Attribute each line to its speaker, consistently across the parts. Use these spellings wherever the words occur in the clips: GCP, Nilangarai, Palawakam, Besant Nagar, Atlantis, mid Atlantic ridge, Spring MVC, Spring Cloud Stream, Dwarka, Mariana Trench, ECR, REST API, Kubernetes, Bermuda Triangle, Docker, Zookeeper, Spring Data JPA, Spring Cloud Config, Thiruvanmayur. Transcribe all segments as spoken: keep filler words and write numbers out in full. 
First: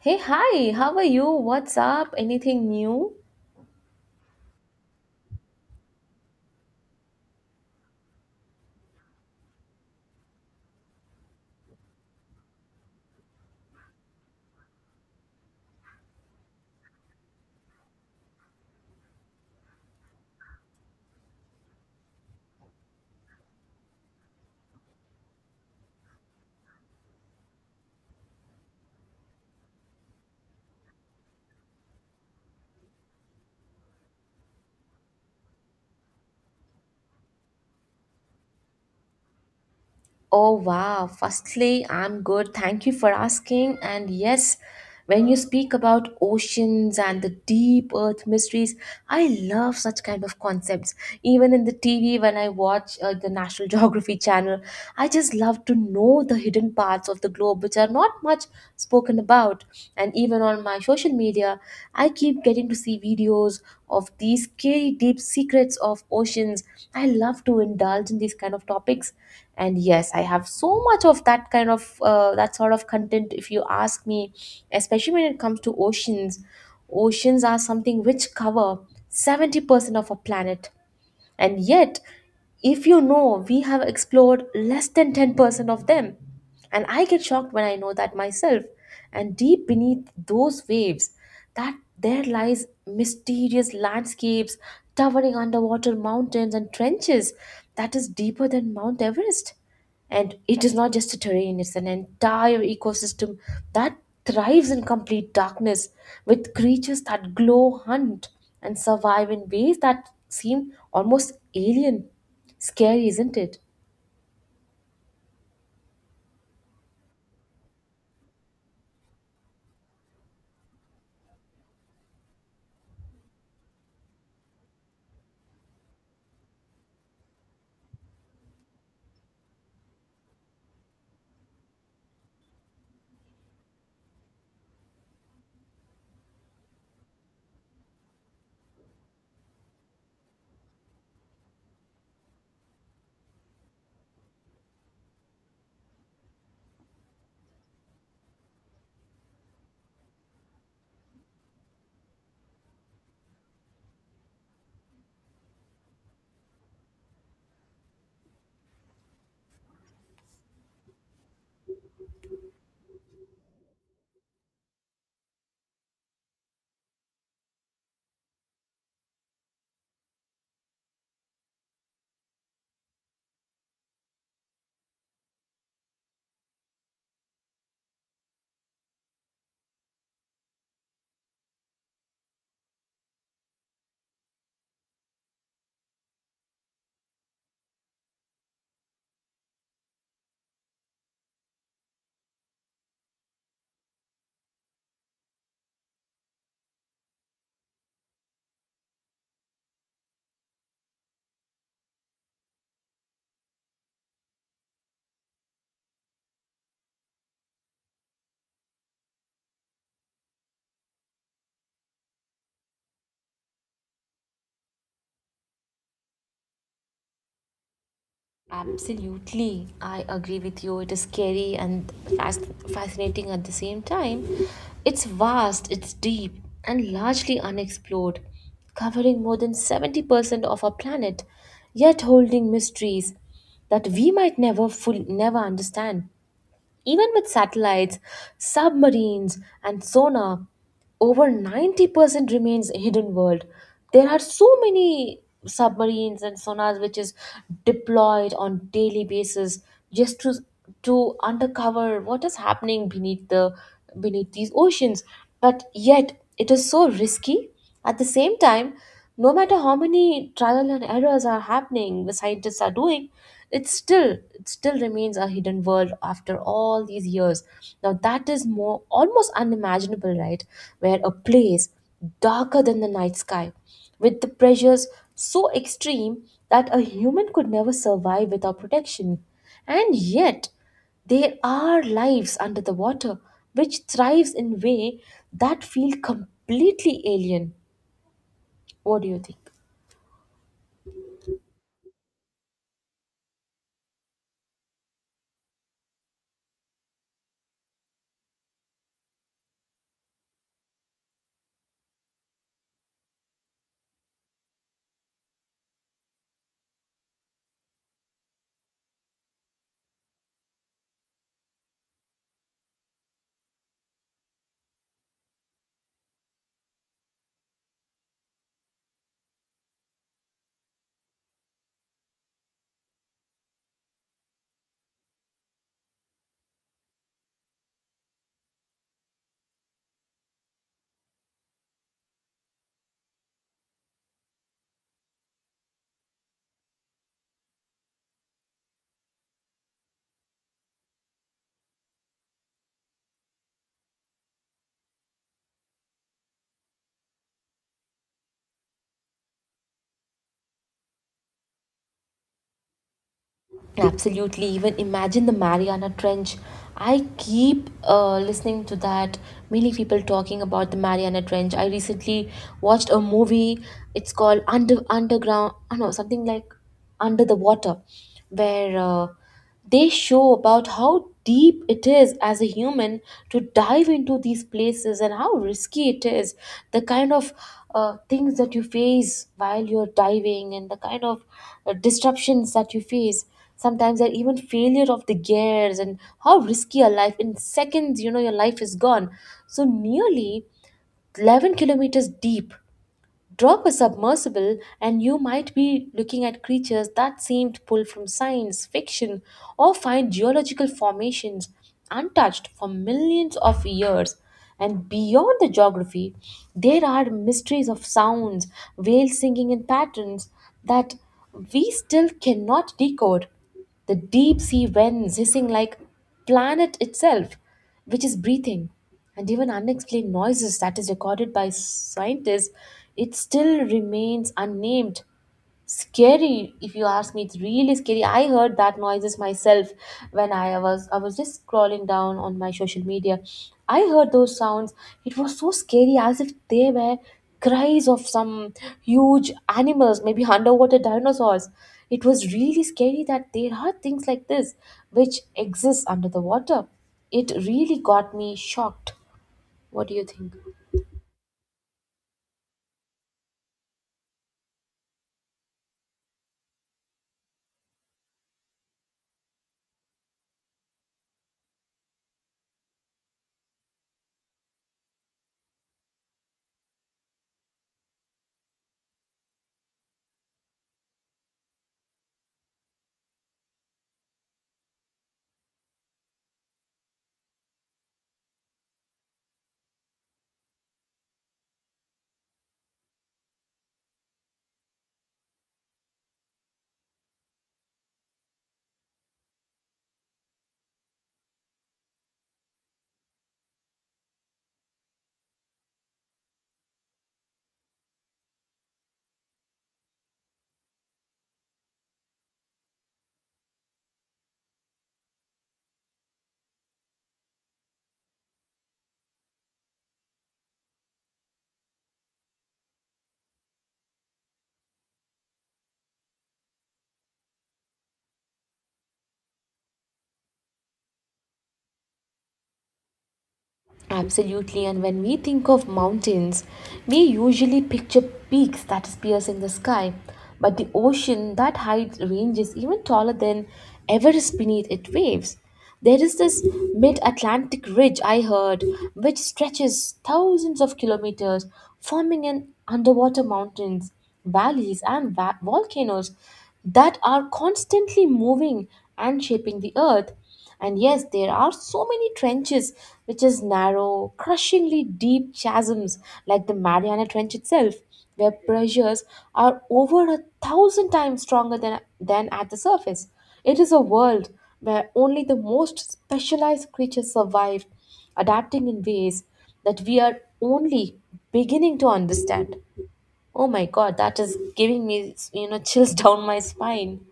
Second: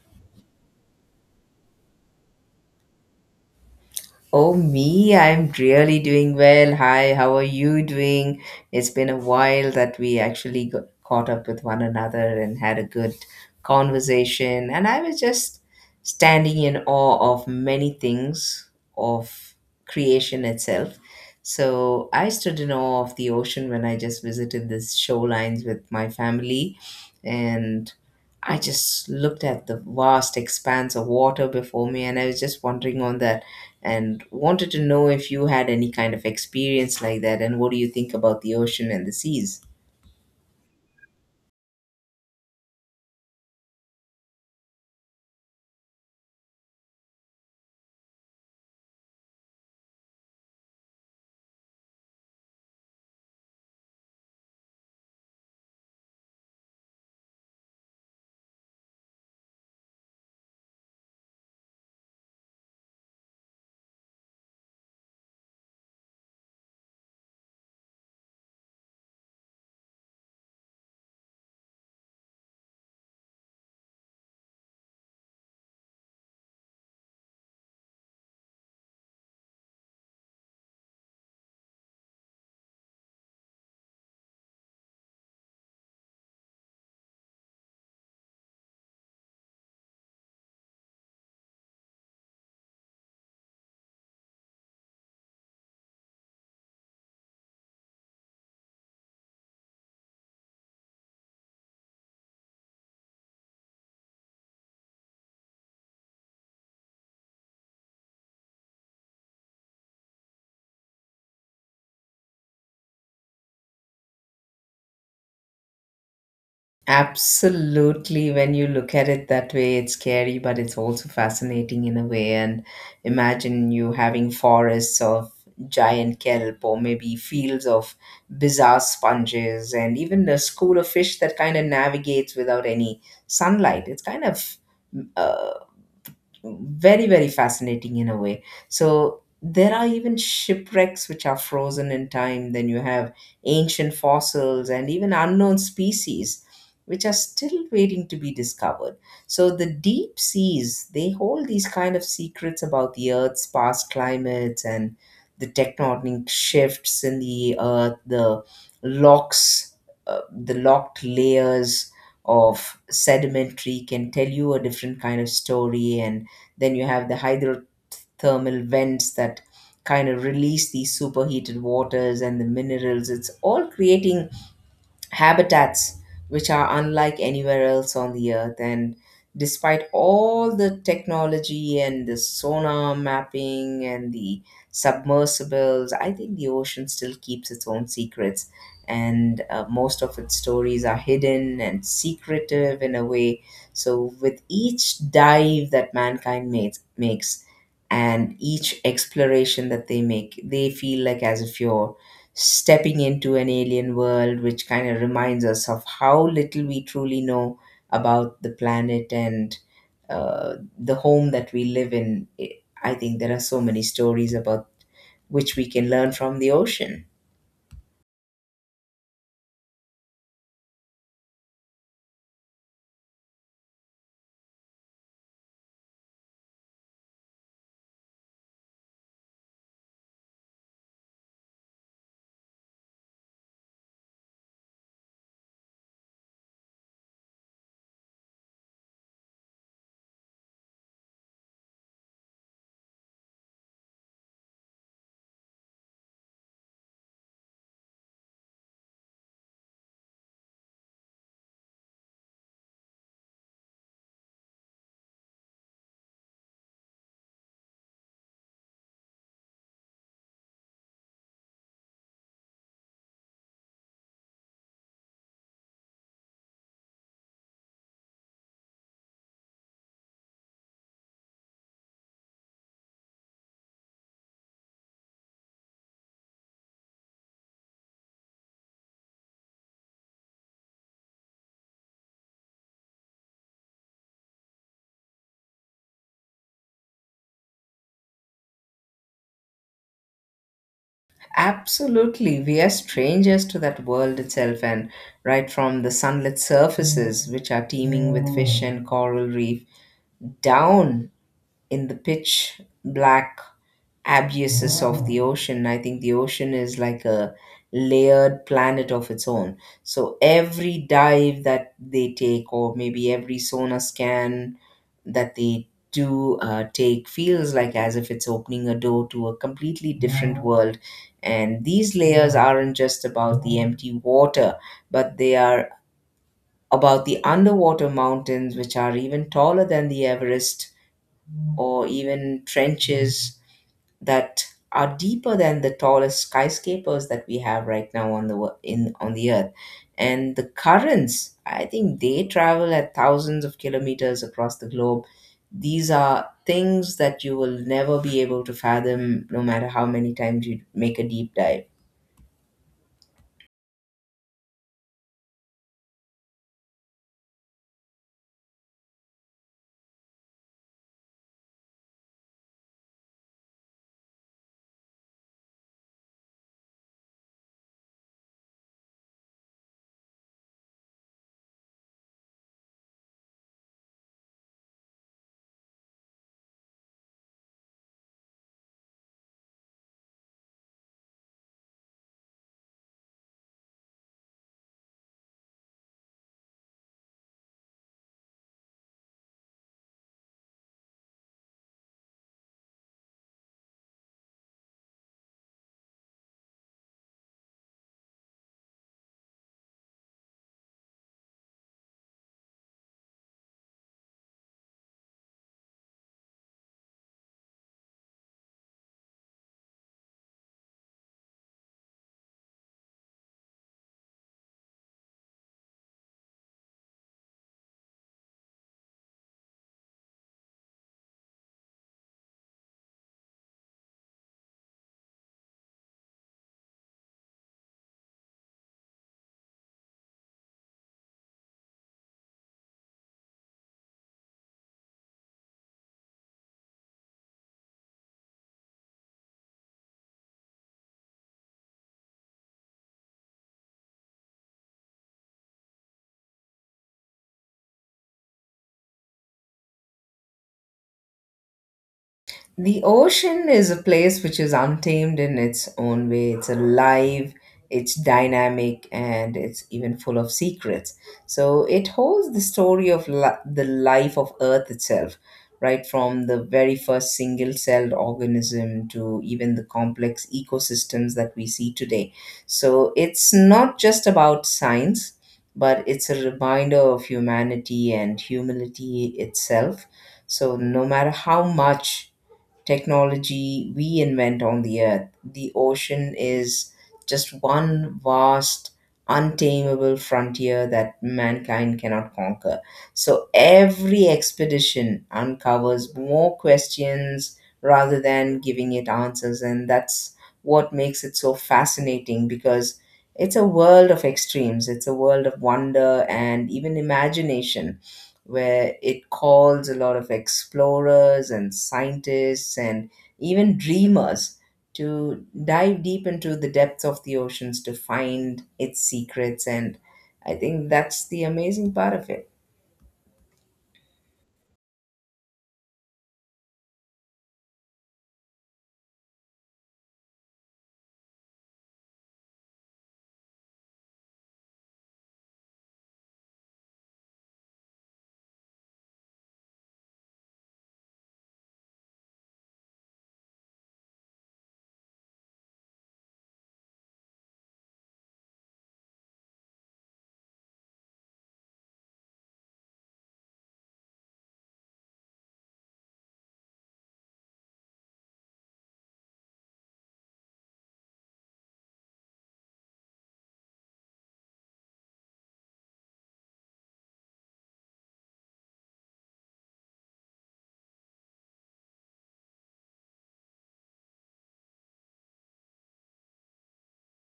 Speaker 1: Hey, hi, how are you? What's up? Anything new?
Speaker 2: Oh, me, I'm really doing well. Hi, how are you doing? It's been a while that we actually got caught up with one another and had a good conversation. And I was just standing in awe of many things of creation itself. So I stood in awe of the ocean when I just visited the shorelines with my family. And I just looked at the vast expanse of water before me, and I was just wondering on that and wanted to know if you had any kind of experience like that and what do you think about the ocean and the seas?
Speaker 1: Oh wow. Firstly, I'm good. Thank you for asking. And yes, when you speak about oceans and the deep earth mysteries, I love such kind of concepts. Even in the T V, when I watch uh, the National Geography channel, I just love to know the hidden parts of the globe which are not much spoken about. And even on my social media, I keep getting to see videos of these scary deep secrets of oceans. I love to indulge in these kind of topics, and yes, I have so much of that kind of uh, that sort of content, if you ask me, especially when it comes to oceans oceans are something which cover seventy percent of a planet, and yet, if you know, we have explored less than ten percent of them. And I get shocked when I know that myself. And deep beneath those waves, that there lies mysterious landscapes, towering underwater mountains and trenches that is deeper than Mount Everest. And it is not just a terrain, it's an entire ecosystem that thrives in complete darkness, with creatures that glow, hunt, and survive in ways that seem almost alien. Scary, isn't it?
Speaker 2: Absolutely. When you look at it that way, it's scary, but it's also fascinating in a way. And imagine you having forests of giant kelp or maybe fields of bizarre sponges and even a school of fish that kind of navigates without any sunlight. It's kind of uh, very very fascinating in a way. So there are even shipwrecks which are frozen in time. Then you have ancient fossils and even unknown species which are still waiting to be discovered. So the deep seas, they hold these kind of secrets about the earth's past climates and the tectonic shifts in the earth. The locks uh, the locked layers of sedimentary can tell you a different kind of story. And then you have the hydrothermal vents that kind of release these superheated waters and the minerals. It's all creating habitats which are unlike anywhere else on the earth. And despite all the technology and the sonar mapping and the submersibles, I think the ocean still keeps its own secrets. And uh, most of its stories are hidden and secretive in a way. So with each dive that mankind makes makes and each exploration that they make, they feel like as if you're stepping into an alien world, which kind of reminds us of how little we truly know about the planet and uh, the home that we live in. I I think there are so many stories about which we can learn from the ocean.
Speaker 1: Absolutely, I agree with you. It is scary and fas- fascinating at the same time. It's vast, it's deep, and largely unexplored, covering more than seventy percent of our planet, yet holding mysteries that we might never full never understand. Even with satellites, submarines, and sonar, over ninety percent remains a hidden world. There are so many submarines and sonars which is deployed on daily basis just to to undercover what is happening beneath the beneath these oceans. But yet it is so risky at the same time, no matter how many trial and errors are happening, the scientists are doing, it still it still remains a hidden world after all these years. Now that is more almost unimaginable, right? Where a place darker than the night sky, with the pressures so extreme that a human could never survive without protection. And yet there are lives under the water which thrives in way that feel completely alien. What do you think?
Speaker 2: Absolutely, we are strangers to that world itself, and right from the sunlit surfaces, which are teeming with fish and coral reef, down in the pitch black abuses of the ocean. I think the ocean is like a layered planet of its own. So every dive that they take, or maybe every sonar scan that they do uh, take, feels like as if it's opening a door to a completely different world. And these layers aren't just about the empty water, but they are about the underwater mountains, which are even taller than the Everest, or even trenches that are deeper than the tallest skyscrapers that we have right now on the wo- in on the earth. And the currents, I think, they travel at thousands of kilometers across the globe. These are things that you will never be able to fathom, no matter how many times you make a deep dive.
Speaker 1: Absolutely. Even imagine the Mariana Trench. I keep uh, listening to that. Many people talking about the Mariana Trench. I recently watched a movie. It's called Under Underground. I know something like Under the Water, where uh, They show about how deep it is as a human to dive into these places and how risky it is. The kind of uh, things that you face while you're diving, and the kind of uh, disruptions that you face. Sometimes there even failure of the gears, and how risky your life in seconds, you know, your life is gone. So nearly eleven kilometers deep, drop a submersible, and you might be looking at creatures that seemed pulled from science fiction, or find geological formations untouched for millions of years. And beyond the geography, there are mysteries of sounds, whales singing in patterns that we still cannot decode, the deep sea winds hissing like planet itself which is breathing, and even unexplained noises that is recorded by scientists, it still remains unnamed. Scary, if you ask me, it's really scary. I heard that noises myself when I was I was just scrolling down on my social media. I heard those sounds. It was so scary, as if they were cries of some huge animals, maybe underwater dinosaurs. It was really scary that there are things like this which exists under the water. It really got me shocked. What do you think?
Speaker 2: The ocean is a place which is untamed in its own way. It's alive, it's dynamic, and it's even full of secrets. So it holds the story of li- the life of Earth itself, right from the very first single celled organism to even the complex ecosystems that we see today. So it's not just about science, but it's a reminder of humanity and humility itself. So no matter how much technology we invent on the earth, the ocean is just one vast, untamable frontier that mankind cannot conquer. So every expedition uncovers more questions rather than giving it answers. And that's what makes it so fascinating, because it's a world of extremes, it's a world of wonder and even imagination, where it calls a lot of explorers and scientists and even dreamers to dive deep into the depths of the oceans to find its secrets. And I think that's the amazing part of it.
Speaker 1: Absolutely, and when we think of mountains, we usually picture peaks that is piercing the sky, but the ocean that height range is even taller than Everest beneath its waves. There is this mid Atlantic ridge I heard, which stretches thousands of kilometers, forming an underwater mountains, valleys, and va- volcanoes that are constantly moving and shaping the earth. And yes, there are so many trenches, which is narrow, crushingly deep chasms like the Mariana Trench itself, where pressures are over a thousand times stronger than, than at the surface. It is a world where only the most specialized creatures survive, adapting in ways that we are only beginning to understand. Oh my god, that is giving me, you know, chills down my spine.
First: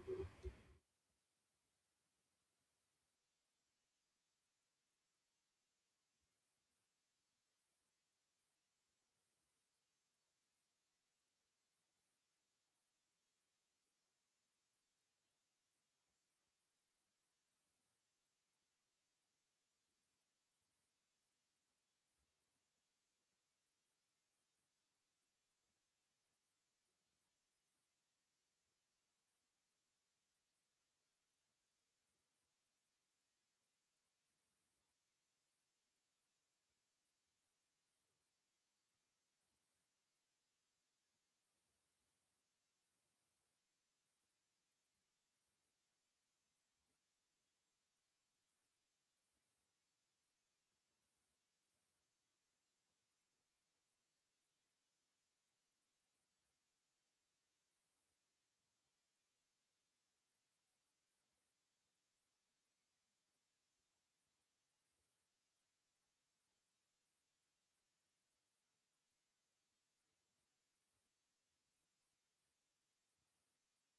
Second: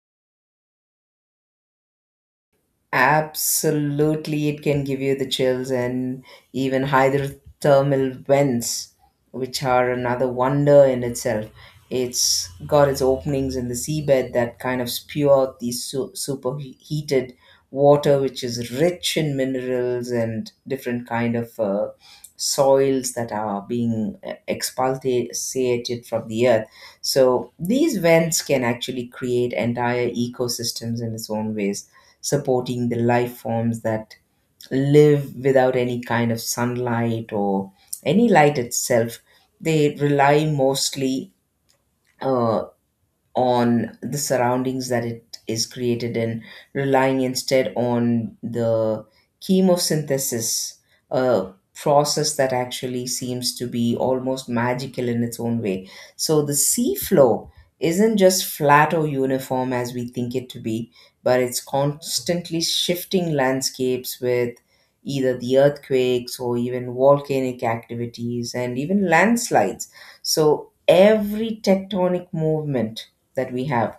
Speaker 2: Absolutely, it can give you the chills, and even hydrothermal vents, which are another wonder in itself. It's got its openings in the seabed that kind of spew out the su- superheated water, which is rich in minerals and different kind of uh, soils that are being uh, expulsated from the earth. So these vents can actually create entire ecosystems in its own ways, supporting the life forms that live without any kind of sunlight or any light itself. They rely mostly uh, on the surroundings that it is created in, relying instead on the chemosynthesis, a process that actually seems to be almost magical in its own way. So the sea floor isn't just flat or uniform as we think it to be, but it's constantly shifting landscapes with either the earthquakes or even volcanic activities and even landslides. So every tectonic movement that we have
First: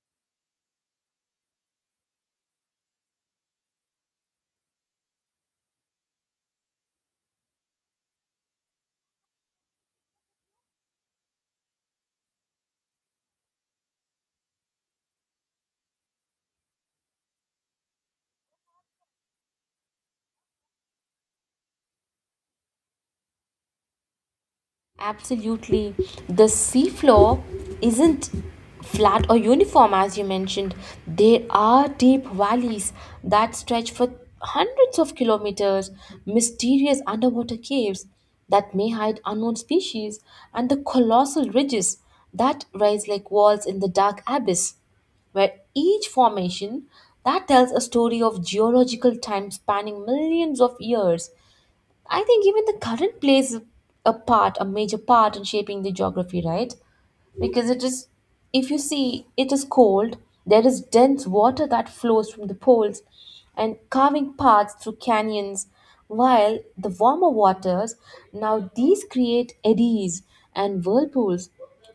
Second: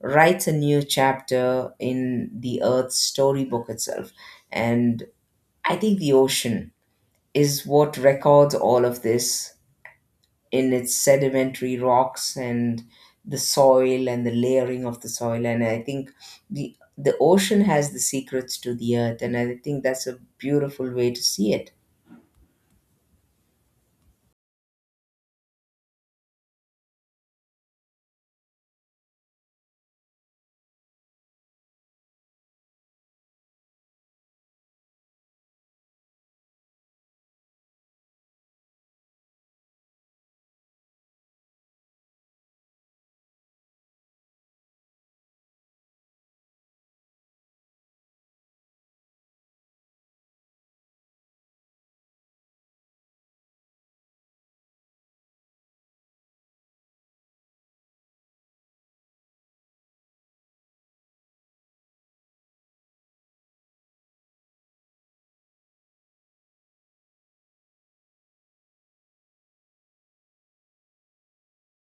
Speaker 2: writes a new chapter in the earth's storybook itself. And I think the ocean is what records all of this in its sedimentary rocks and the soil and the layering of the soil. And I think the the ocean has the secrets to the earth, and I think that's a beautiful way to see it.
Speaker 1: Absolutely. The seafloor isn't flat or uniform, as you mentioned. There are deep valleys that stretch for hundreds of kilometers, mysterious underwater caves that may hide unknown species, and the colossal ridges that rise like walls in the dark abyss, where each formation that tells a story of geological time spanning millions of years. I think even the current plays a part, a major part in shaping the geography, right? Because it is, if you see, it is cold, there is dense water that flows from the poles and carving paths through canyons, while the warmer waters, now these create eddies and whirlpools,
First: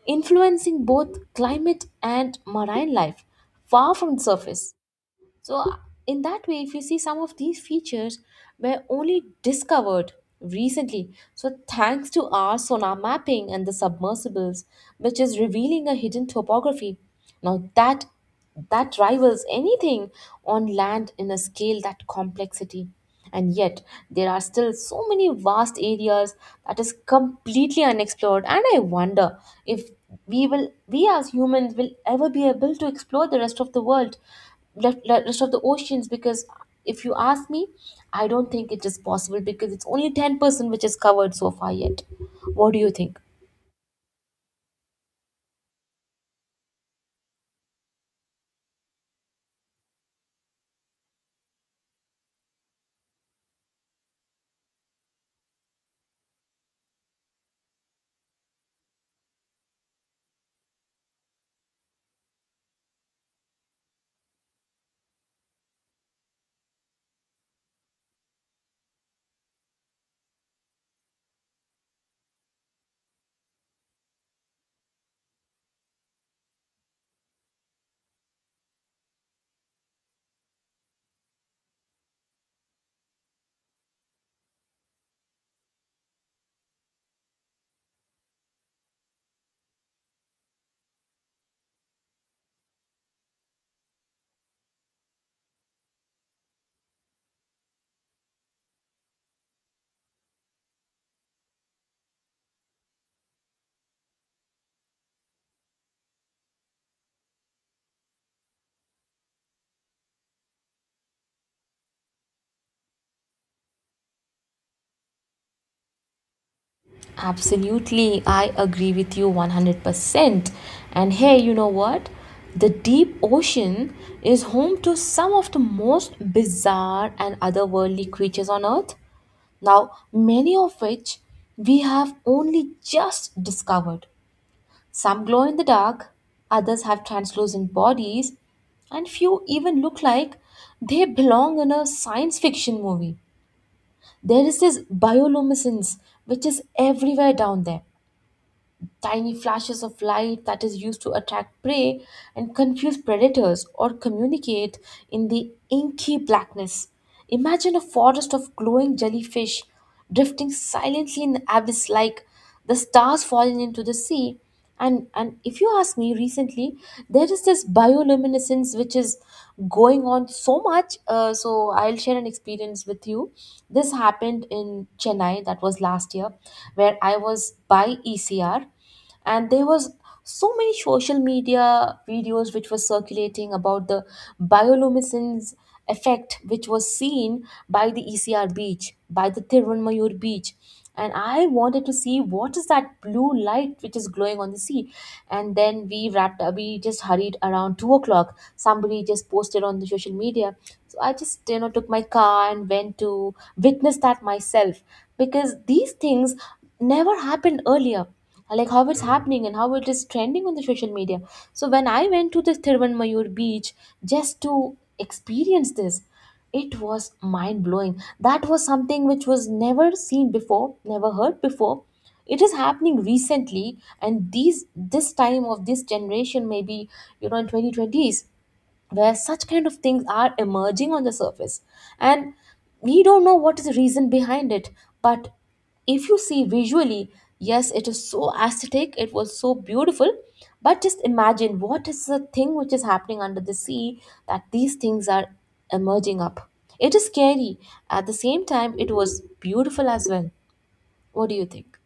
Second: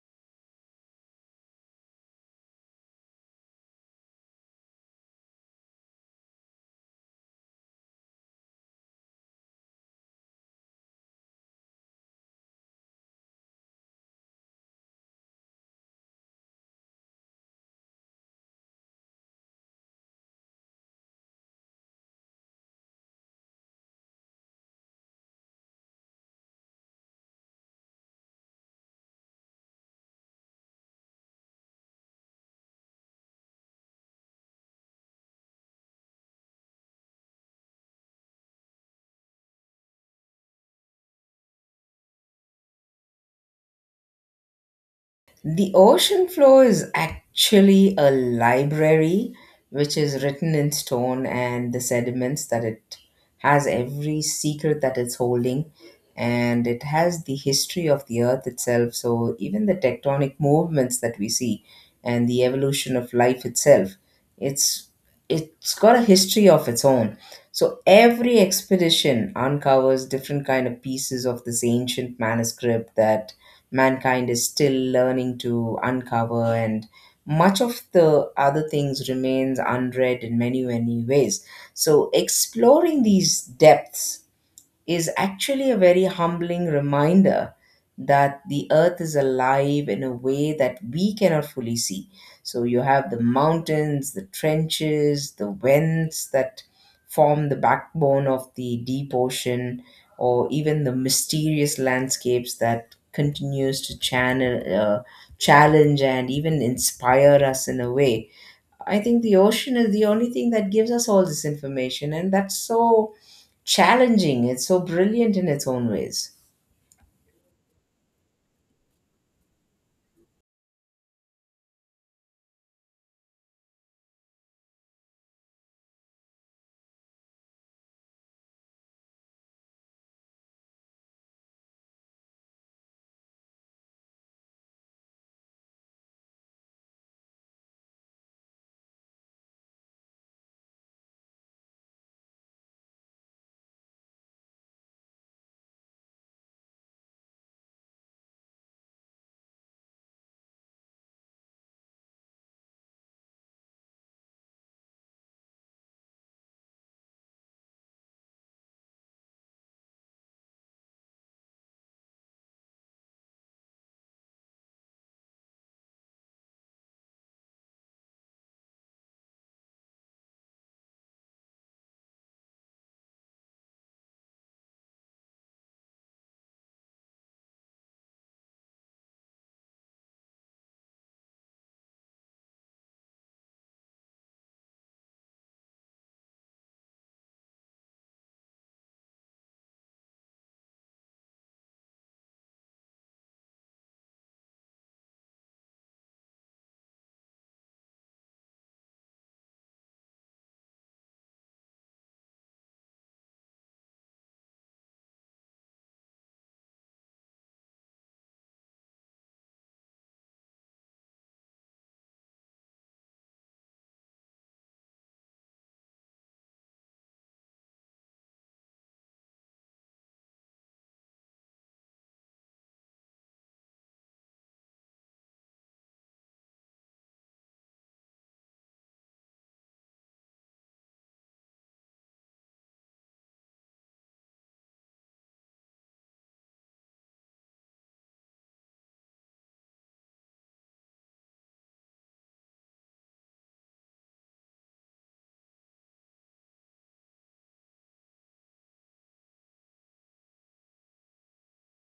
Speaker 1: influencing both climate and marine life far from the surface. So, in that way, if you see some of these features were only discovered recently. So, thanks to our sonar mapping and the submersibles, which is revealing a hidden topography. Now, that that rivals anything on land in a scale that complexity. And yet, there are still so many vast areas that is completely unexplored. And I wonder if we will, we as humans, will ever be able to explore the rest of the world, rest, rest of the oceans, because if you ask me, I don't think it is possible because it's only ten percent which is covered so far yet. What do you think?
Speaker 2: The ocean floor is actually a library which is written in stone, and the sediments that it has, every secret that it's holding, and it has the history of the earth itself. So even the tectonic movements that we see and the evolution of life itself, it's it's got a history of its own. So every expedition uncovers different kind of pieces of this ancient manuscript that mankind is still learning to uncover, and much of the other things remains unread in many many ways. So exploring these depths is actually a very humbling reminder that the earth is alive in a way that we cannot fully see. So you have the mountains, the trenches, the vents that form the backbone of the deep ocean, or even the mysterious landscapes that continues to channel, uh, challenge, and even inspire us in a way. I think the ocean is the only thing that gives us all this information, and that's so challenging. It's so brilliant in its own ways.
Speaker 1: Absolutely, I agree with you one hundred percent. And hey, you know what, the deep ocean is home to some of the most bizarre and otherworldly creatures on earth. Now, many of which we have only just discovered. Some glow in the dark, others have translucent bodies, and few even look like they belong in a science fiction movie. There is this bioluminescence which is everywhere down there. Tiny flashes of light that is used to attract prey and confuse predators or communicate in the inky blackness. Imagine a forest of glowing jellyfish drifting silently in the abyss like the stars falling into the sea. And and if you ask me, recently there is this bioluminescence which is going on so much, uh, so I'll share an experience with you. This happened in Chennai, that was last year, where I was by ECR, and there was so many social media videos which were circulating about the bioluminescence effect which was seen by the E C R beach, by the Tirumayur beach. And I wanted to see what is that blue light which is glowing on the sea. And then we wrapped up, we just hurried around two o'clock. Somebody just posted on the social media. So I just, you know, took my car and went to witness that myself, because these things never happened earlier, like how it's happening and how it is trending on the social media. So when I went to the Thiruvanmayur beach just to experience this, it was mind blowing. That was something which was never seen before, never heard before. It is happening recently, and these this time of this generation, maybe you know, in twenty twenties, where such kind of things are emerging on the surface, and we don't know what is the reason behind it. But if you see visually, yes, it is so aesthetic, it was so beautiful. But just imagine what is the thing which is happening under the sea that these things are emerging up. It is scary, at the same time it was beautiful as well. What do you think?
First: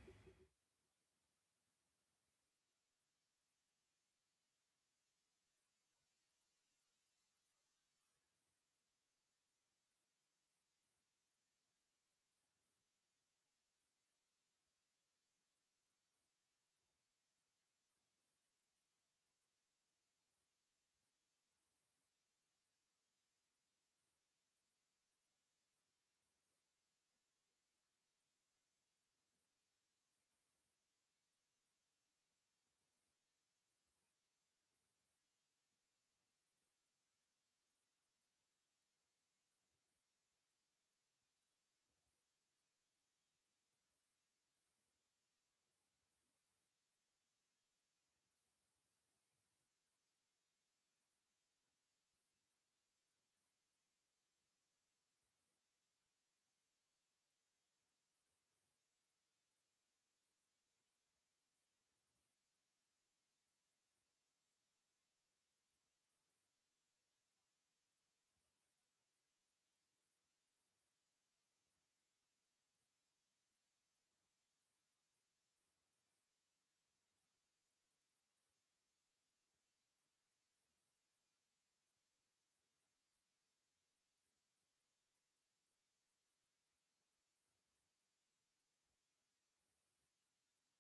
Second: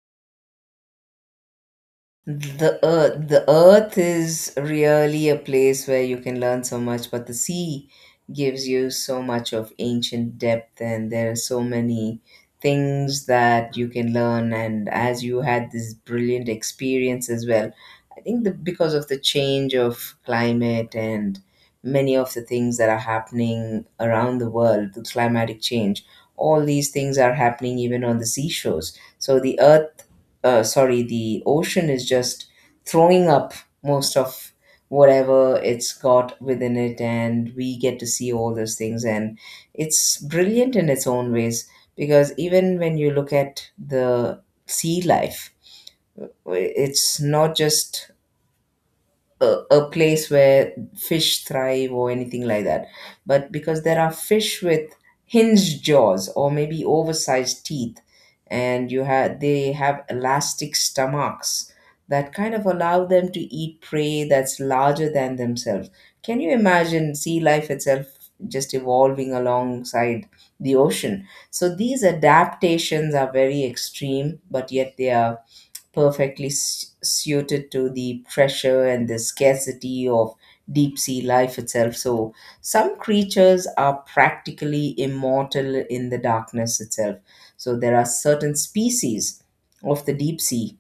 Speaker 2: The earth, the earth is really a place where you can learn so much, but the sea gives you so much of ancient depth, and there are so many things that you can learn. And as you had this brilliant experience as well, I think the, because of the change of climate and many of the things that are happening around the world, the climatic change, all these things are happening even on the seashores. So the earth uh, sorry, the ocean is just throwing up most of whatever it's got within it, and we get to see all those things. And it's brilliant in its own ways, because even when you look at the sea life, it's not just a, a place where fish thrive or anything like that. But because there are fish with hinged jaws or maybe oversized teeth, and you have they have elastic stomachs that kind of allow them to eat prey that's larger than themselves. Can you imagine sea life itself just evolving alongside the ocean? So these adaptations are very extreme, but yet they are perfectly s- suited to the pressure and the scarcity of deep sea life itself. So some creatures are practically immortal in the darkness itself. So there are certain species of the deep sea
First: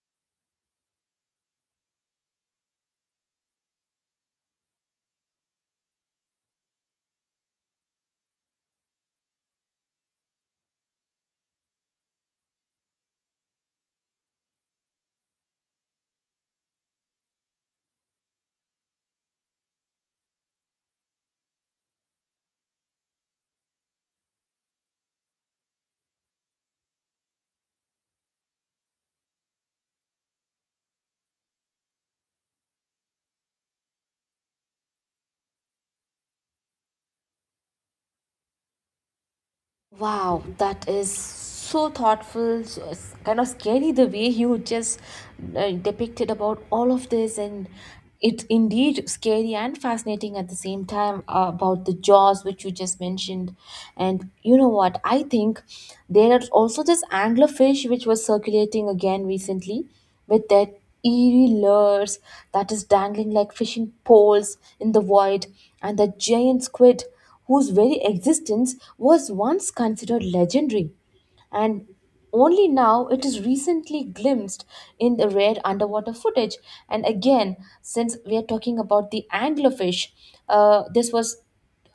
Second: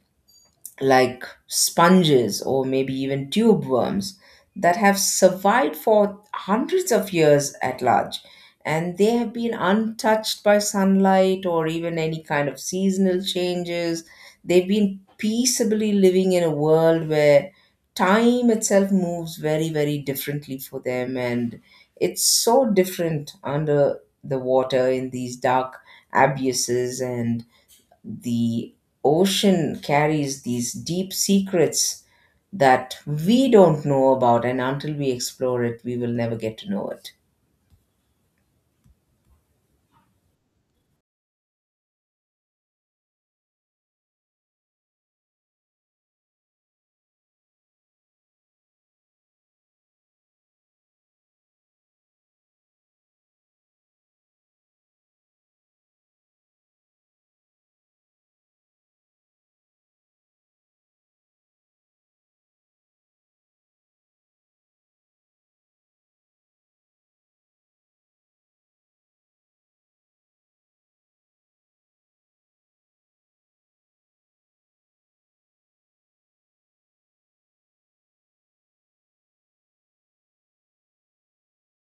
Speaker 2: like sponges or maybe even tube worms that have survived for hundreds of years at large, and they have been untouched by sunlight or even any kind of seasonal changes. They've been peaceably living in a world where time itself moves very very differently for them, and it's so different under the water in these dark abuses. And the ocean carries these deep secrets that we don't know about, and until we explore it we will never get to know it.
Speaker 1: Wow, that is so thoughtful. So it's kind of scary the way you just uh, depicted about all of this, and it's indeed scary and fascinating at the same time, uh, about the jaws which you just mentioned. And you know what? I think there is also this anglerfish which was circulating again recently, with their eerie lures that is dangling like fishing poles in the void, and the giant squid whose very existence was once considered legendary. And only now it is recently glimpsed in the rare underwater footage. And again, since we are talking about the anglerfish, uh, this was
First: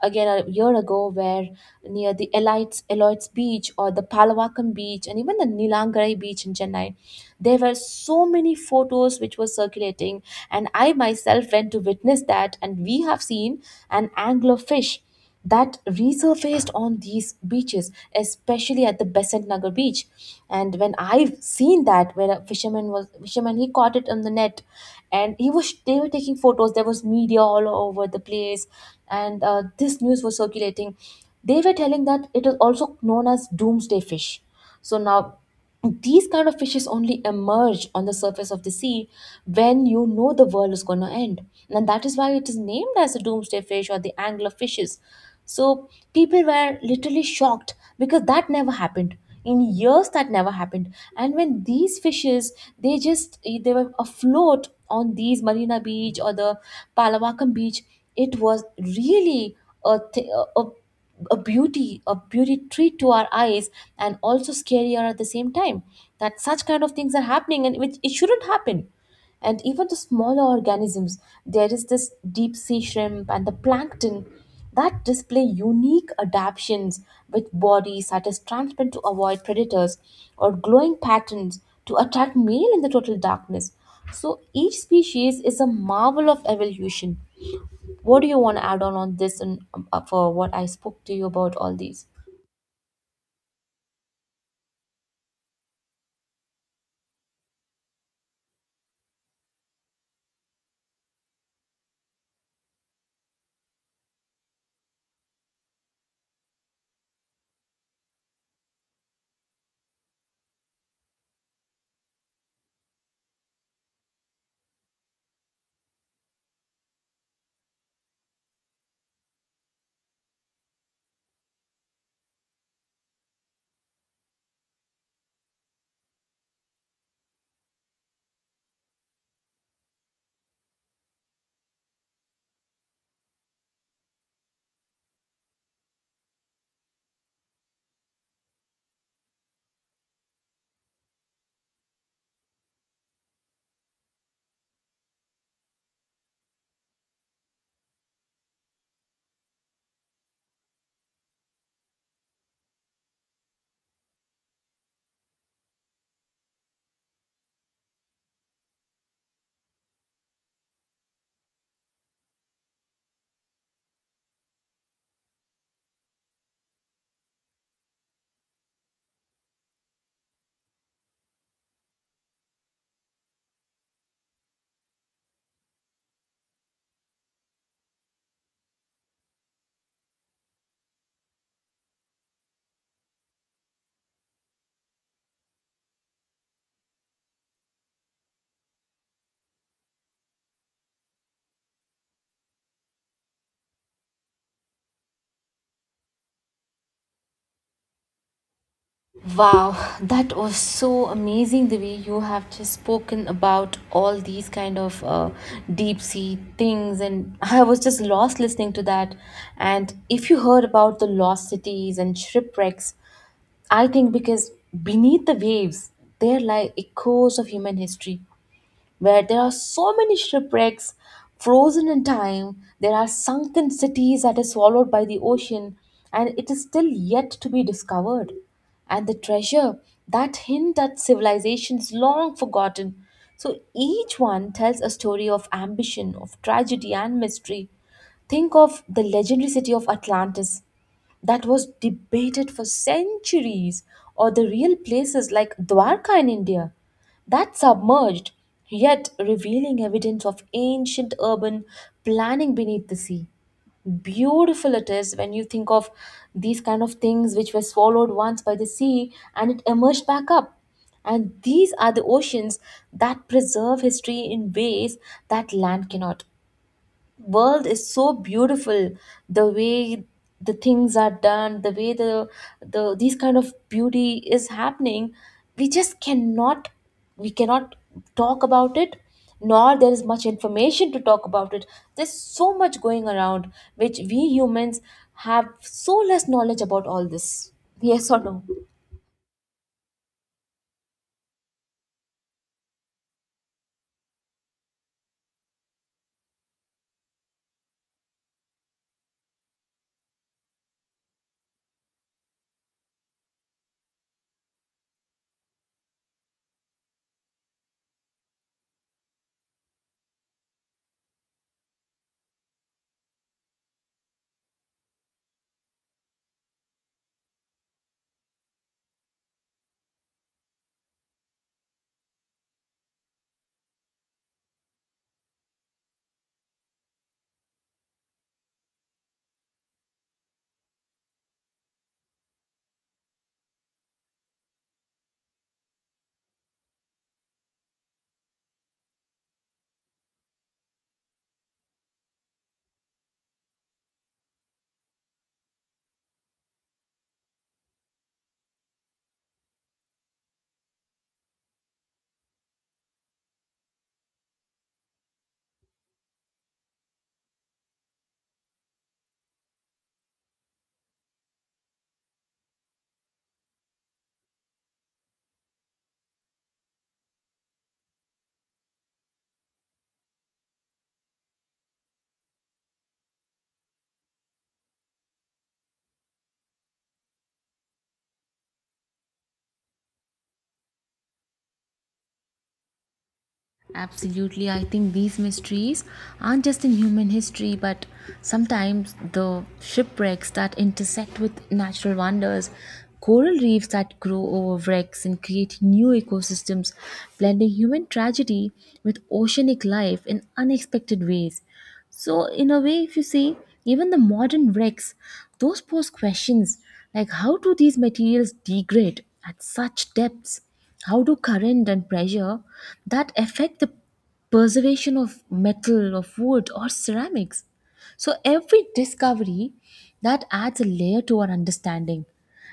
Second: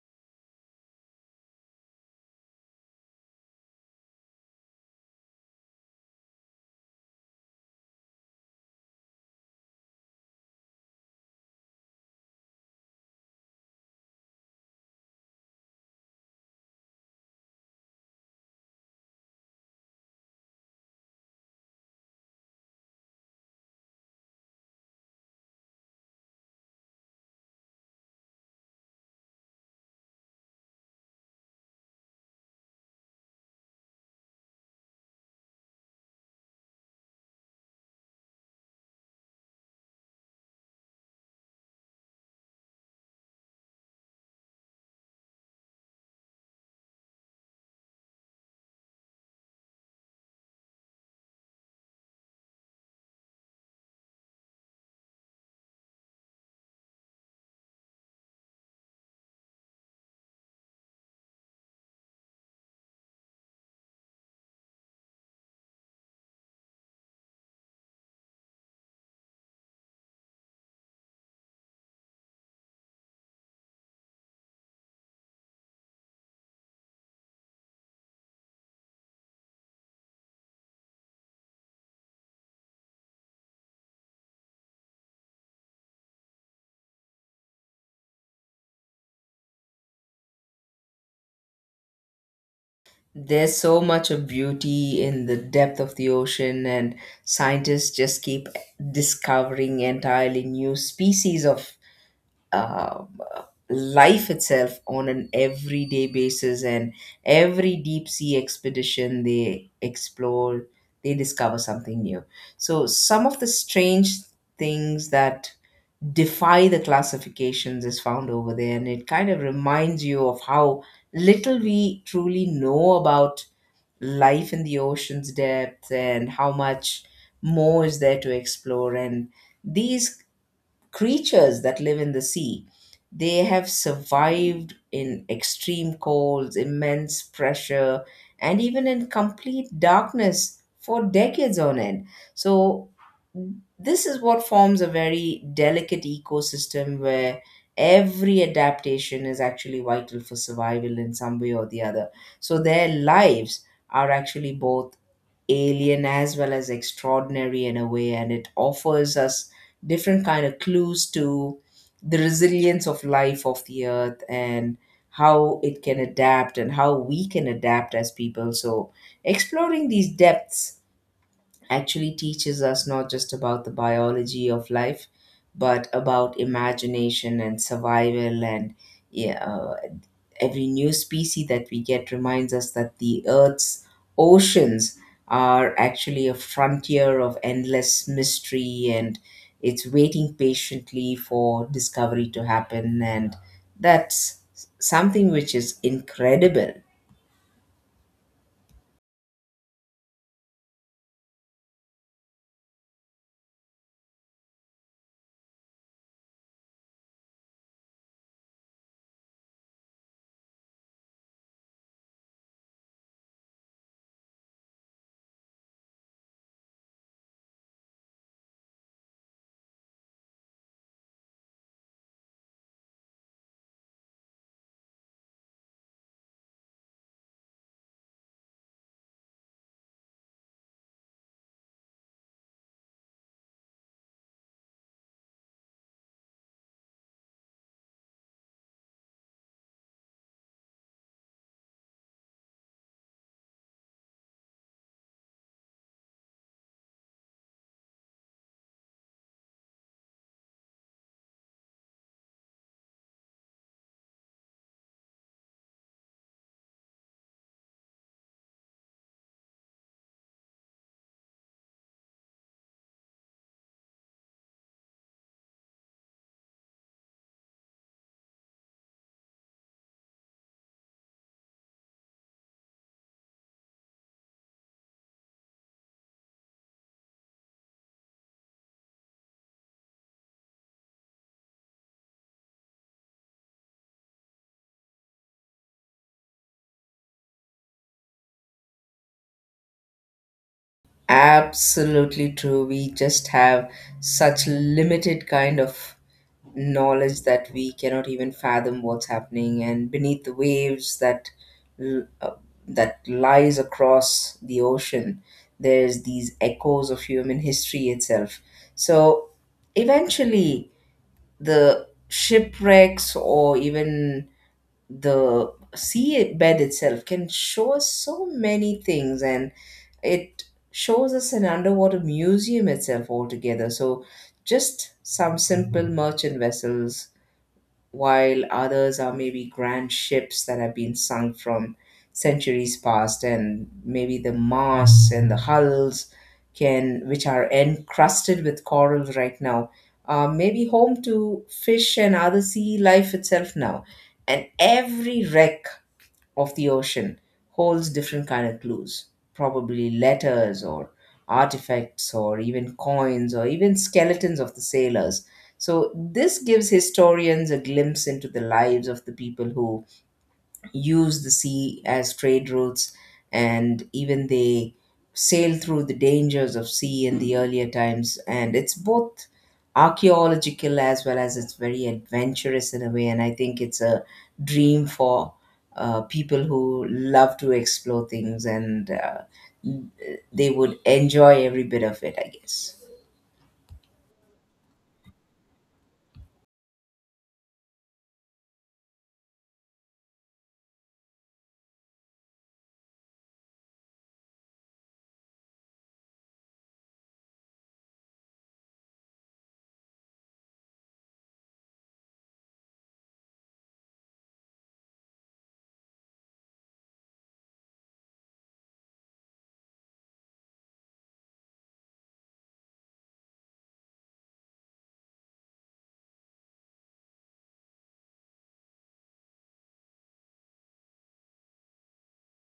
Speaker 1: again a year ago, where near the Elites, Eloits Beach or the Palawakam Beach, and even the Nilangarai Beach in Chennai, there were so many photos which were circulating, and I myself went to witness that, and we have seen an anglerfish that resurfaced on these beaches, especially at the Besant Nagar beach. And when I've seen that, where a fisherman was fisherman, he caught it on the net, and he was they were taking photos. There was media all over the place, and uh, this news was circulating. They were telling that it is also known as doomsday fish. So now these kind of fishes only emerge on the surface of the sea when you know the world is going to end, and that is why it is named as a doomsday fish or the angler fishes. So people were literally shocked because that never happened in years. That never happened. And when these fishes, they just they were afloat on these marina beach or the palawakam beach, it was really a, th- a a a beauty a beauty treat to our eyes, and also scarier at the same time, that such kind of things are happening and which it shouldn't happen. And even the smaller organisms, there is this deep sea shrimp and the plankton that display unique adaptations, with bodies that is transparent to avoid predators, or glowing patterns to attract male in the total darkness. So each species is a marvel of evolution. What do you want to add on on this and um, uh, for what I spoke to you about all these?
Speaker 2: There's so much of beauty in the depth of the ocean, and scientists just keep discovering entirely new species of uh, life itself on an everyday basis. And every deep sea expedition they explore, they discover something new. So some of the strange things that defy the classifications is found over there, and it kind of reminds you of how little we truly know about life in the ocean's depth and how much more is there to explore. And these creatures that live in the sea, they have survived in extreme colds, immense pressure, and even in complete darkness for decades on end. So this is what forms a very delicate ecosystem where every adaptation is actually vital for survival in some way or the other. So, their lives are actually both alien as well as extraordinary in a way, and it offers us different kind of clues to the resilience of life of the earth, and how it can adapt and how we can adapt as people. So exploring these depths actually teaches us not just about the biology of life, but about imagination and survival. And yeah, uh, every new species that we get reminds us that the Earth's oceans are actually a frontier of endless mystery, and it's waiting patiently for discovery to happen. And that's something which is incredible.
Speaker 1: Wow, that was so amazing the way you have just spoken about all these kind of uh, deep sea things, and I was just lost listening to that. And if you heard about the lost cities and shipwrecks, I think because beneath the waves, there lie echoes of human history, where there are so many shipwrecks frozen in time. There are sunken cities that are swallowed by the ocean, and it is still yet to be discovered. And the treasure that hint at civilizations long forgotten. So each one tells a story of ambition, of tragedy, and mystery. Think of the legendary city of Atlantis, that was debated for centuries, or the real places like Dwarka in India that submerged, yet revealing evidence of ancient urban planning beneath the sea. Beautiful it is when you think of these kind of things which were swallowed once by the sea and it emerged back up. And these are the oceans that preserve history in ways that land cannot. World is so beautiful, the way the things are done, the way the the these kind of beauty is happening. We just cannot, we cannot talk about it, nor there is much information to talk about it. There's so much going around which we humans have so less knowledge about all this. Yes or no?
Speaker 2: Absolutely true. We just have such limited kind of knowledge that we cannot even fathom what's happening and beneath the waves, that l- uh, that lies across the ocean. There's these echoes of human history itself. So eventually, the shipwrecks or even the sea bed itself can show us so many things, and it shows us an underwater museum itself altogether. So just some simple merchant vessels, while others are maybe grand ships that have been sunk from centuries past, and maybe the masts and the hulls can which are encrusted with coral right now are maybe home to fish and other sea life itself now. And every wreck of the ocean holds different kind of clues, probably letters or artifacts or even coins or even skeletons of the sailors. So this gives historians a glimpse into the lives of the people who use the sea as trade routes, and even they sail through the dangers of sea in the earlier times. And it's both archaeological as well as it's very adventurous in a way, and I think it's a dream for uh, people who love to explore things, and uh, they would enjoy every bit of it, I guess.
Speaker 1: Absolutely, I think these mysteries aren't just in human history, but sometimes the shipwrecks that intersect with natural wonders, coral reefs that grow over wrecks and create new ecosystems, blending human tragedy with oceanic life in unexpected ways. So, in a way, if you see, even the modern wrecks, those pose questions like how do these materials degrade at such depths? How do current and pressure that affect the preservation of metal, of wood, or ceramics? So, every discovery that adds a layer to our understanding.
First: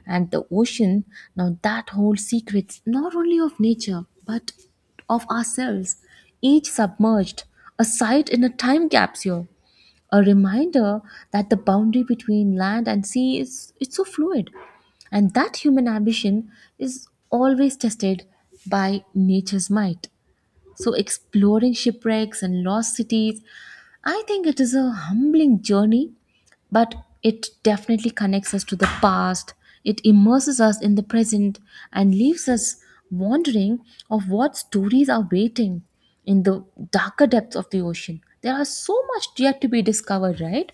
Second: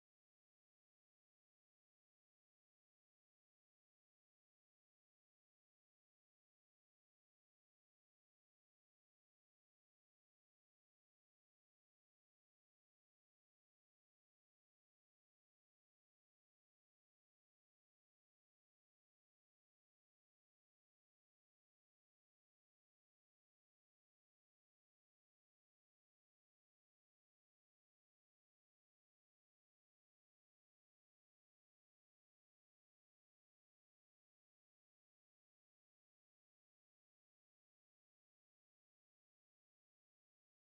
Speaker 1: And the ocean, now that holds secrets not only of nature but of ourselves. Each submerged, a site in a time capsule, a reminder that the boundary between land and sea is it's so fluid. And that human ambition is always tested by nature's might. So, exploring shipwrecks and lost cities, I think it is a humbling journey, but it definitely connects us to the past. It immerses us in the present and leaves us wondering of what stories are waiting in the darker depths of the ocean. There are so much yet to be discovered, right?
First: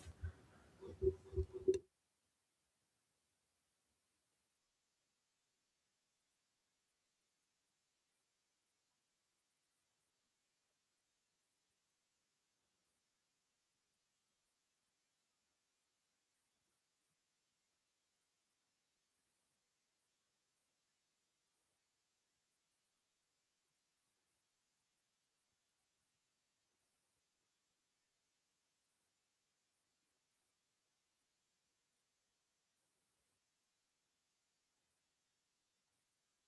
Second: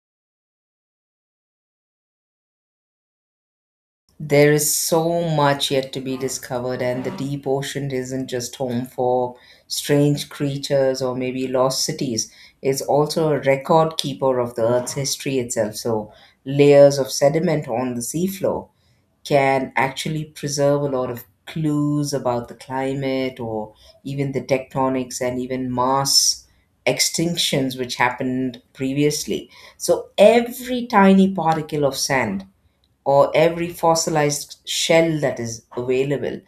Speaker 2: There is so much yet to be discovered, and the deep ocean isn't just home for strange creatures or maybe lost cities. It's also a record keeper of the Earth's history itself. So, layers of sediment on the seafloor can actually preserve a lot of clues about the climate, or even the tectonics and even mass extinctions which happened previously. So, every tiny particle of sand or every fossilized shell that is available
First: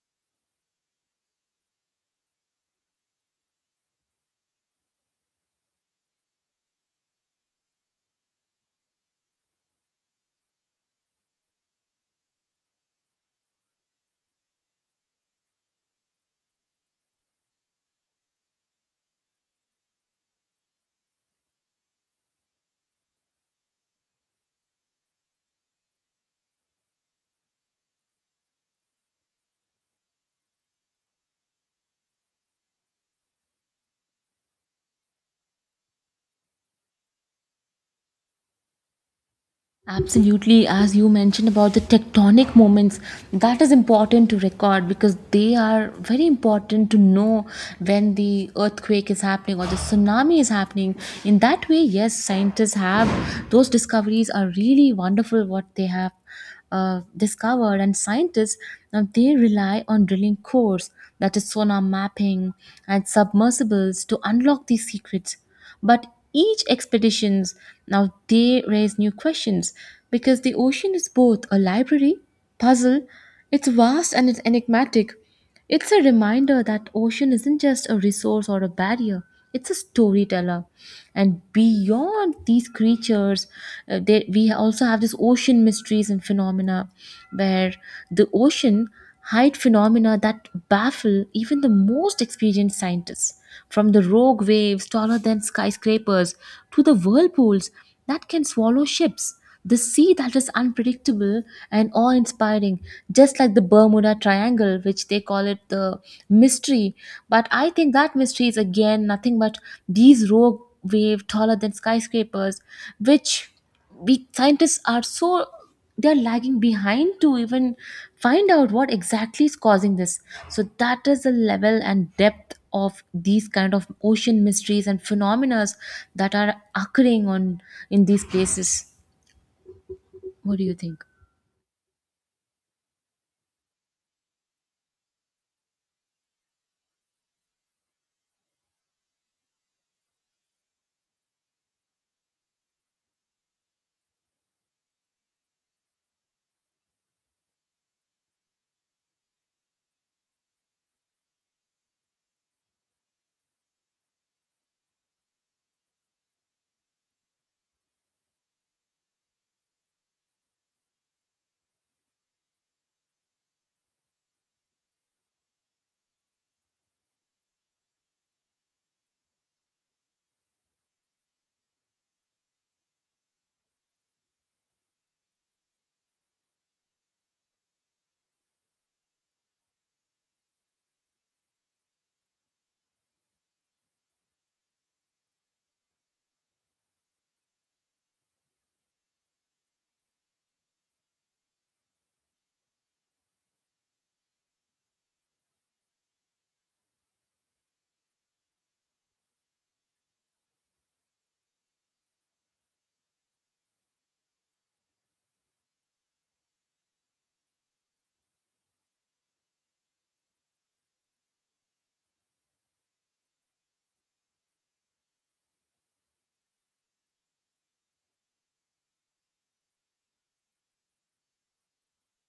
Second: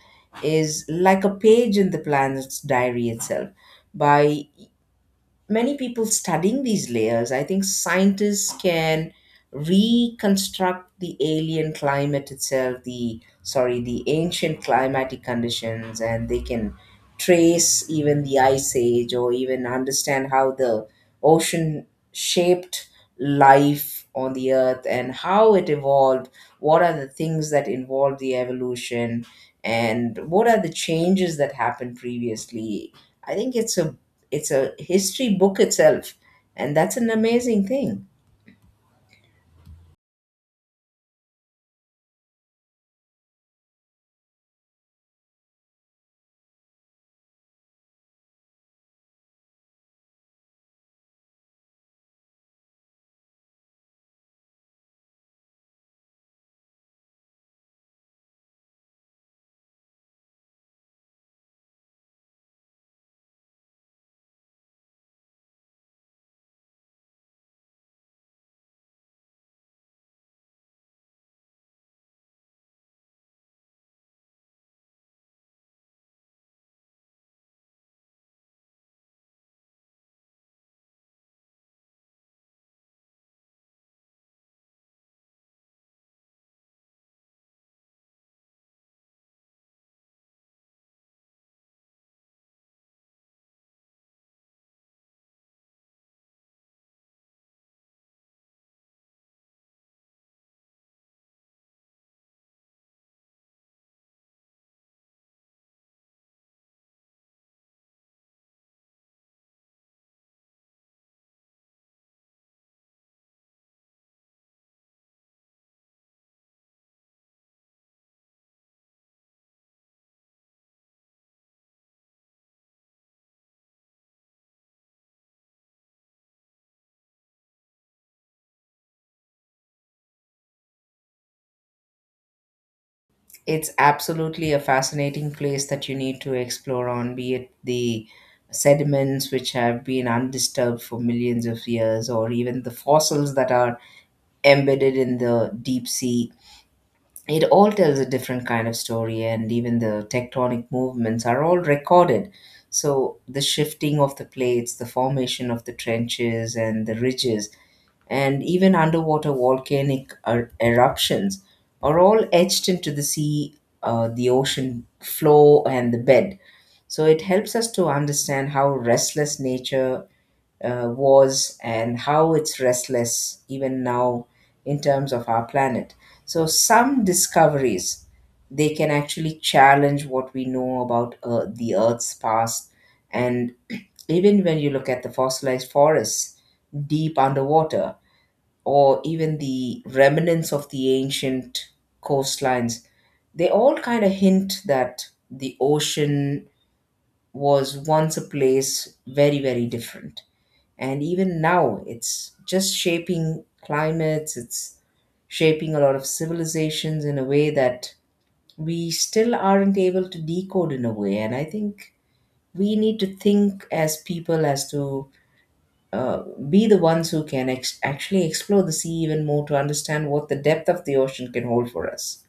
Speaker 2: is like a page in the planet's diary itself. By many people studying these layers, I think scientists can reconstruct the alien climate itself, the sorry, the ancient climatic conditions, and they can trace even the ice age or even understand how the ocean shaped life on the earth and how it evolved, what are the things that involved the evolution and what are the changes that happened previously. I think it's a it's a history book itself, and that's an amazing thing.
Speaker 1: Absolutely, as you mentioned about the tectonic moments, that is important to record because they are very important to know when the earthquake is happening or the tsunami is happening. In that way, yes, scientists have those discoveries are really wonderful what they have uh, discovered. And scientists uh, they rely on drilling cores, that is sonar mapping and submersibles to unlock these secrets. But each expeditions, now they raise new questions, because the ocean is both a library, puzzle, it's vast and it's enigmatic. It's a reminder that ocean isn't just a resource or a barrier, it's a storyteller. And beyond these creatures, uh, there, we also have this ocean mysteries and phenomena where the ocean hide phenomena that baffle even the most experienced scientists. From the rogue waves taller than skyscrapers to the whirlpools that can swallow ships. The sea that is unpredictable and awe inspiring, just like the Bermuda Triangle, which they call it the mystery. But I think that mystery is again nothing but these rogue waves taller than skyscrapers, which we scientists are so they're lagging behind to even find out what exactly is causing this. So that is the level and depth of these kind of ocean mysteries and phenomena that are occurring on in these places. What do you think?
Speaker 2: It's absolutely a fascinating place that you need to explore on, be it the sediments which have been undisturbed for millions of years, or even the fossils that are embedded in the deep sea. It all tells a different kind of story, and even the tectonic movements are all recorded. So the shifting of the plates, the formation of the trenches and the ridges, and even underwater volcanic er- eruptions are all etched into the sea, uh, the ocean floor, and the bed. So it helps us to understand how restless nature uh, was, and how it's restless even now in terms of our planet. So some discoveries they can actually challenge what we know about uh, the Earth's past, and even when you look at the fossilized forests deep underwater, or even the remnants of the ancient coastlines, they all kind of hint that the ocean was once a place very, very different. And even now, it's just shaping climates, it's shaping a lot of civilizations in a way that we still aren't able to decode in a way. And I think we need to think as people as to uh, be the ones who can ex- actually explore the sea even more to understand what the depth of the ocean can hold for us.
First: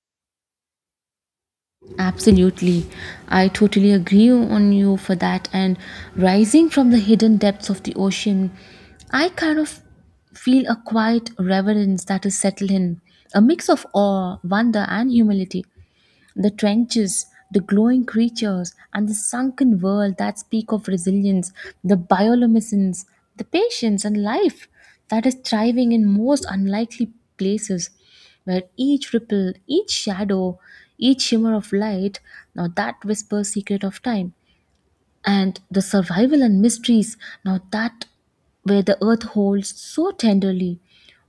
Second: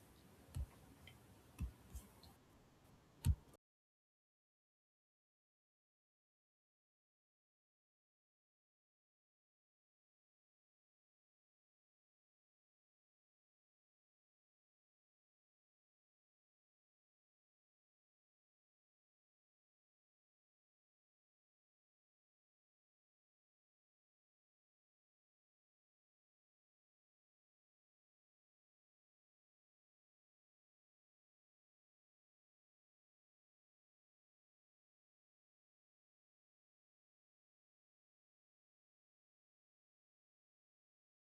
Speaker 1: Absolutely. I totally agree on you for that. And rising from the hidden depths of the ocean, I kind of feel a quiet reverence that is settled in, a mix of awe, wonder, and humility. The trenches, the glowing creatures, and the sunken world that speak of resilience, the bioluminescence, the patience, and life that is thriving in most unlikely places, where each ripple, each shadow, each shimmer of light, now that whispers secret of time and the survival and mysteries now that where the earth holds so tenderly.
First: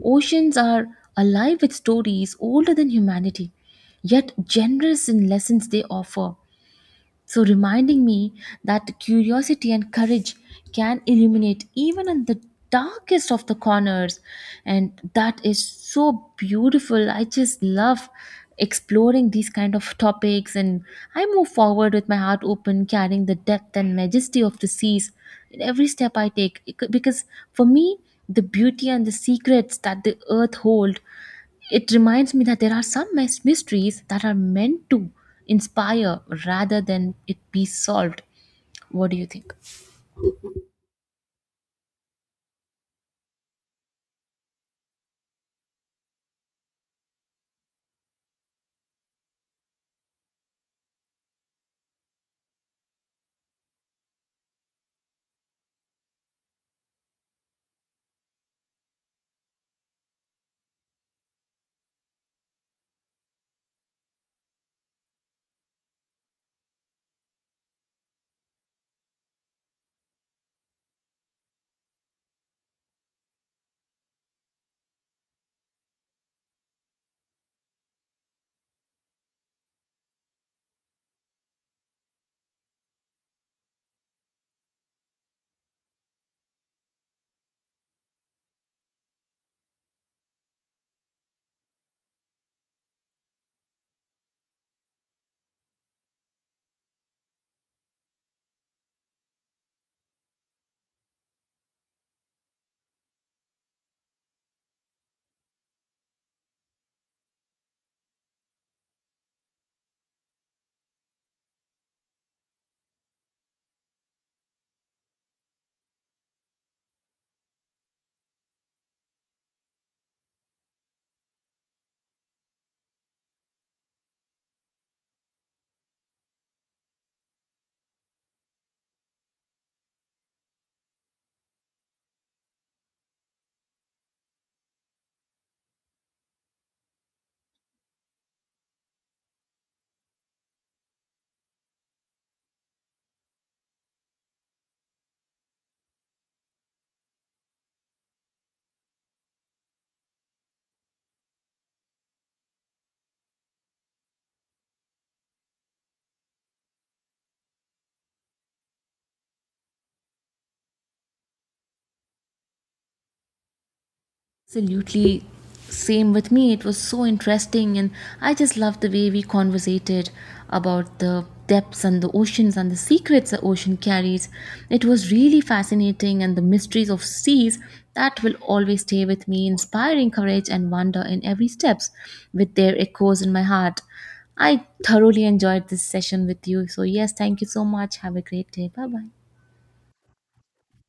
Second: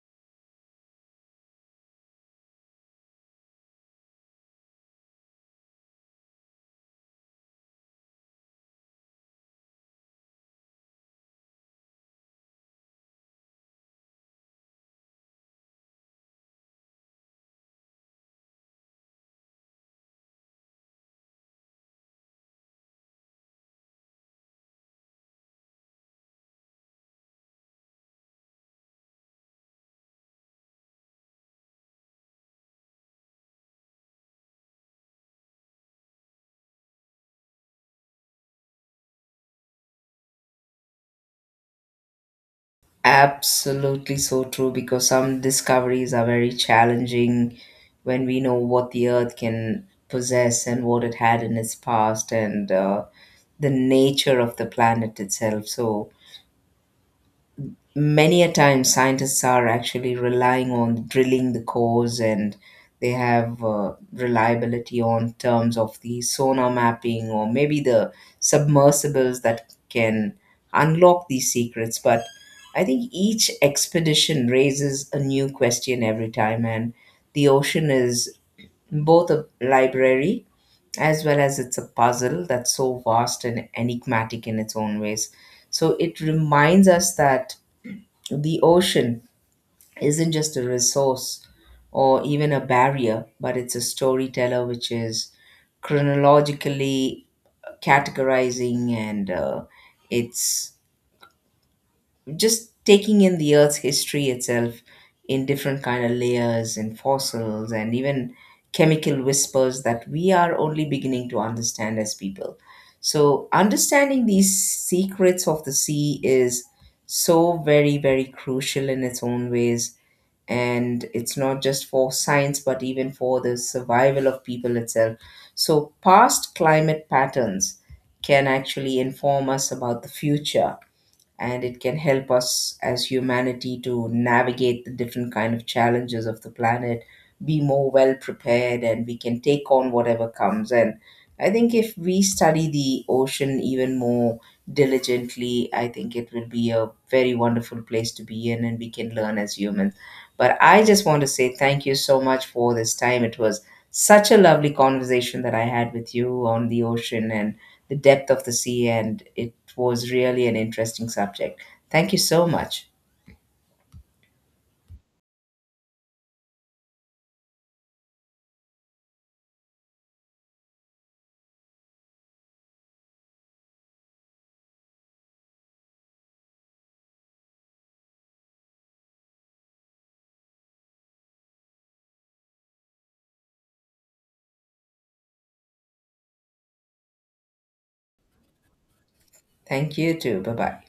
Speaker 1: Oceans are alive with stories older than humanity, yet generous in lessons they offer. So, reminding me that curiosity and courage can illuminate even in the darkest of the corners. And that is so beautiful. I just love exploring these kind of topics, and I move forward with my heart open, carrying the depth and majesty of the seas in every step I take. It could- Because for me, the beauty and the secrets that the earth hold, it reminds me that there are some mys- mysteries that are meant to inspire rather than it be solved. What do you think?
Speaker 2: Absolutely so true, because some discoveries are very challenging when we know what the earth can possess and what it had in its past, and uh, the nature of the planet itself. So, many a time scientists are actually relying on drilling the cores, and they have uh, reliability on terms of the sonar mapping, or maybe the submersibles that can unlock these secrets. But I think each expedition raises a new question every time, and the ocean is both a library as well as it's a puzzle that's so vast and enigmatic in its own ways. So it reminds us that the ocean isn't just a resource or even a barrier, but it's a storyteller which is chronologically categorizing, and uh, it's just taking in the earth's history itself in different kind of layers and fossils and even chemical whispers that we are only beginning to understand as people. So understanding these secrets of the sea is so very, very crucial in its own ways, and it's not just for science, but even for the survival of people itself. So past climate patterns can actually inform us about the future, and it can help us as humanity to navigate the different kind of challenges of the planet, be more well prepared, and we can take on whatever comes. And I think if we study the ocean even more diligently, I think it will be a very wonderful place to be in, and we can learn as humans. But I just want to say thank you so much for this time. It was such a lovely conversation that I had with you on the ocean and the depth of the sea, and it was really an interesting subject. Thank you so much.
Speaker 1: Absolutely. Same with me. It was so interesting, and I just loved the way we conversated about the depths and the oceans and the secrets the ocean carries. It was really fascinating, and the mysteries of seas that will always stay with me, inspiring courage and wonder in every steps, with their echoes in my heart. I thoroughly enjoyed this session with you. So yes, thank you so much. Have a great day. Bye bye.
Speaker 2: Thank you too. Bye bye.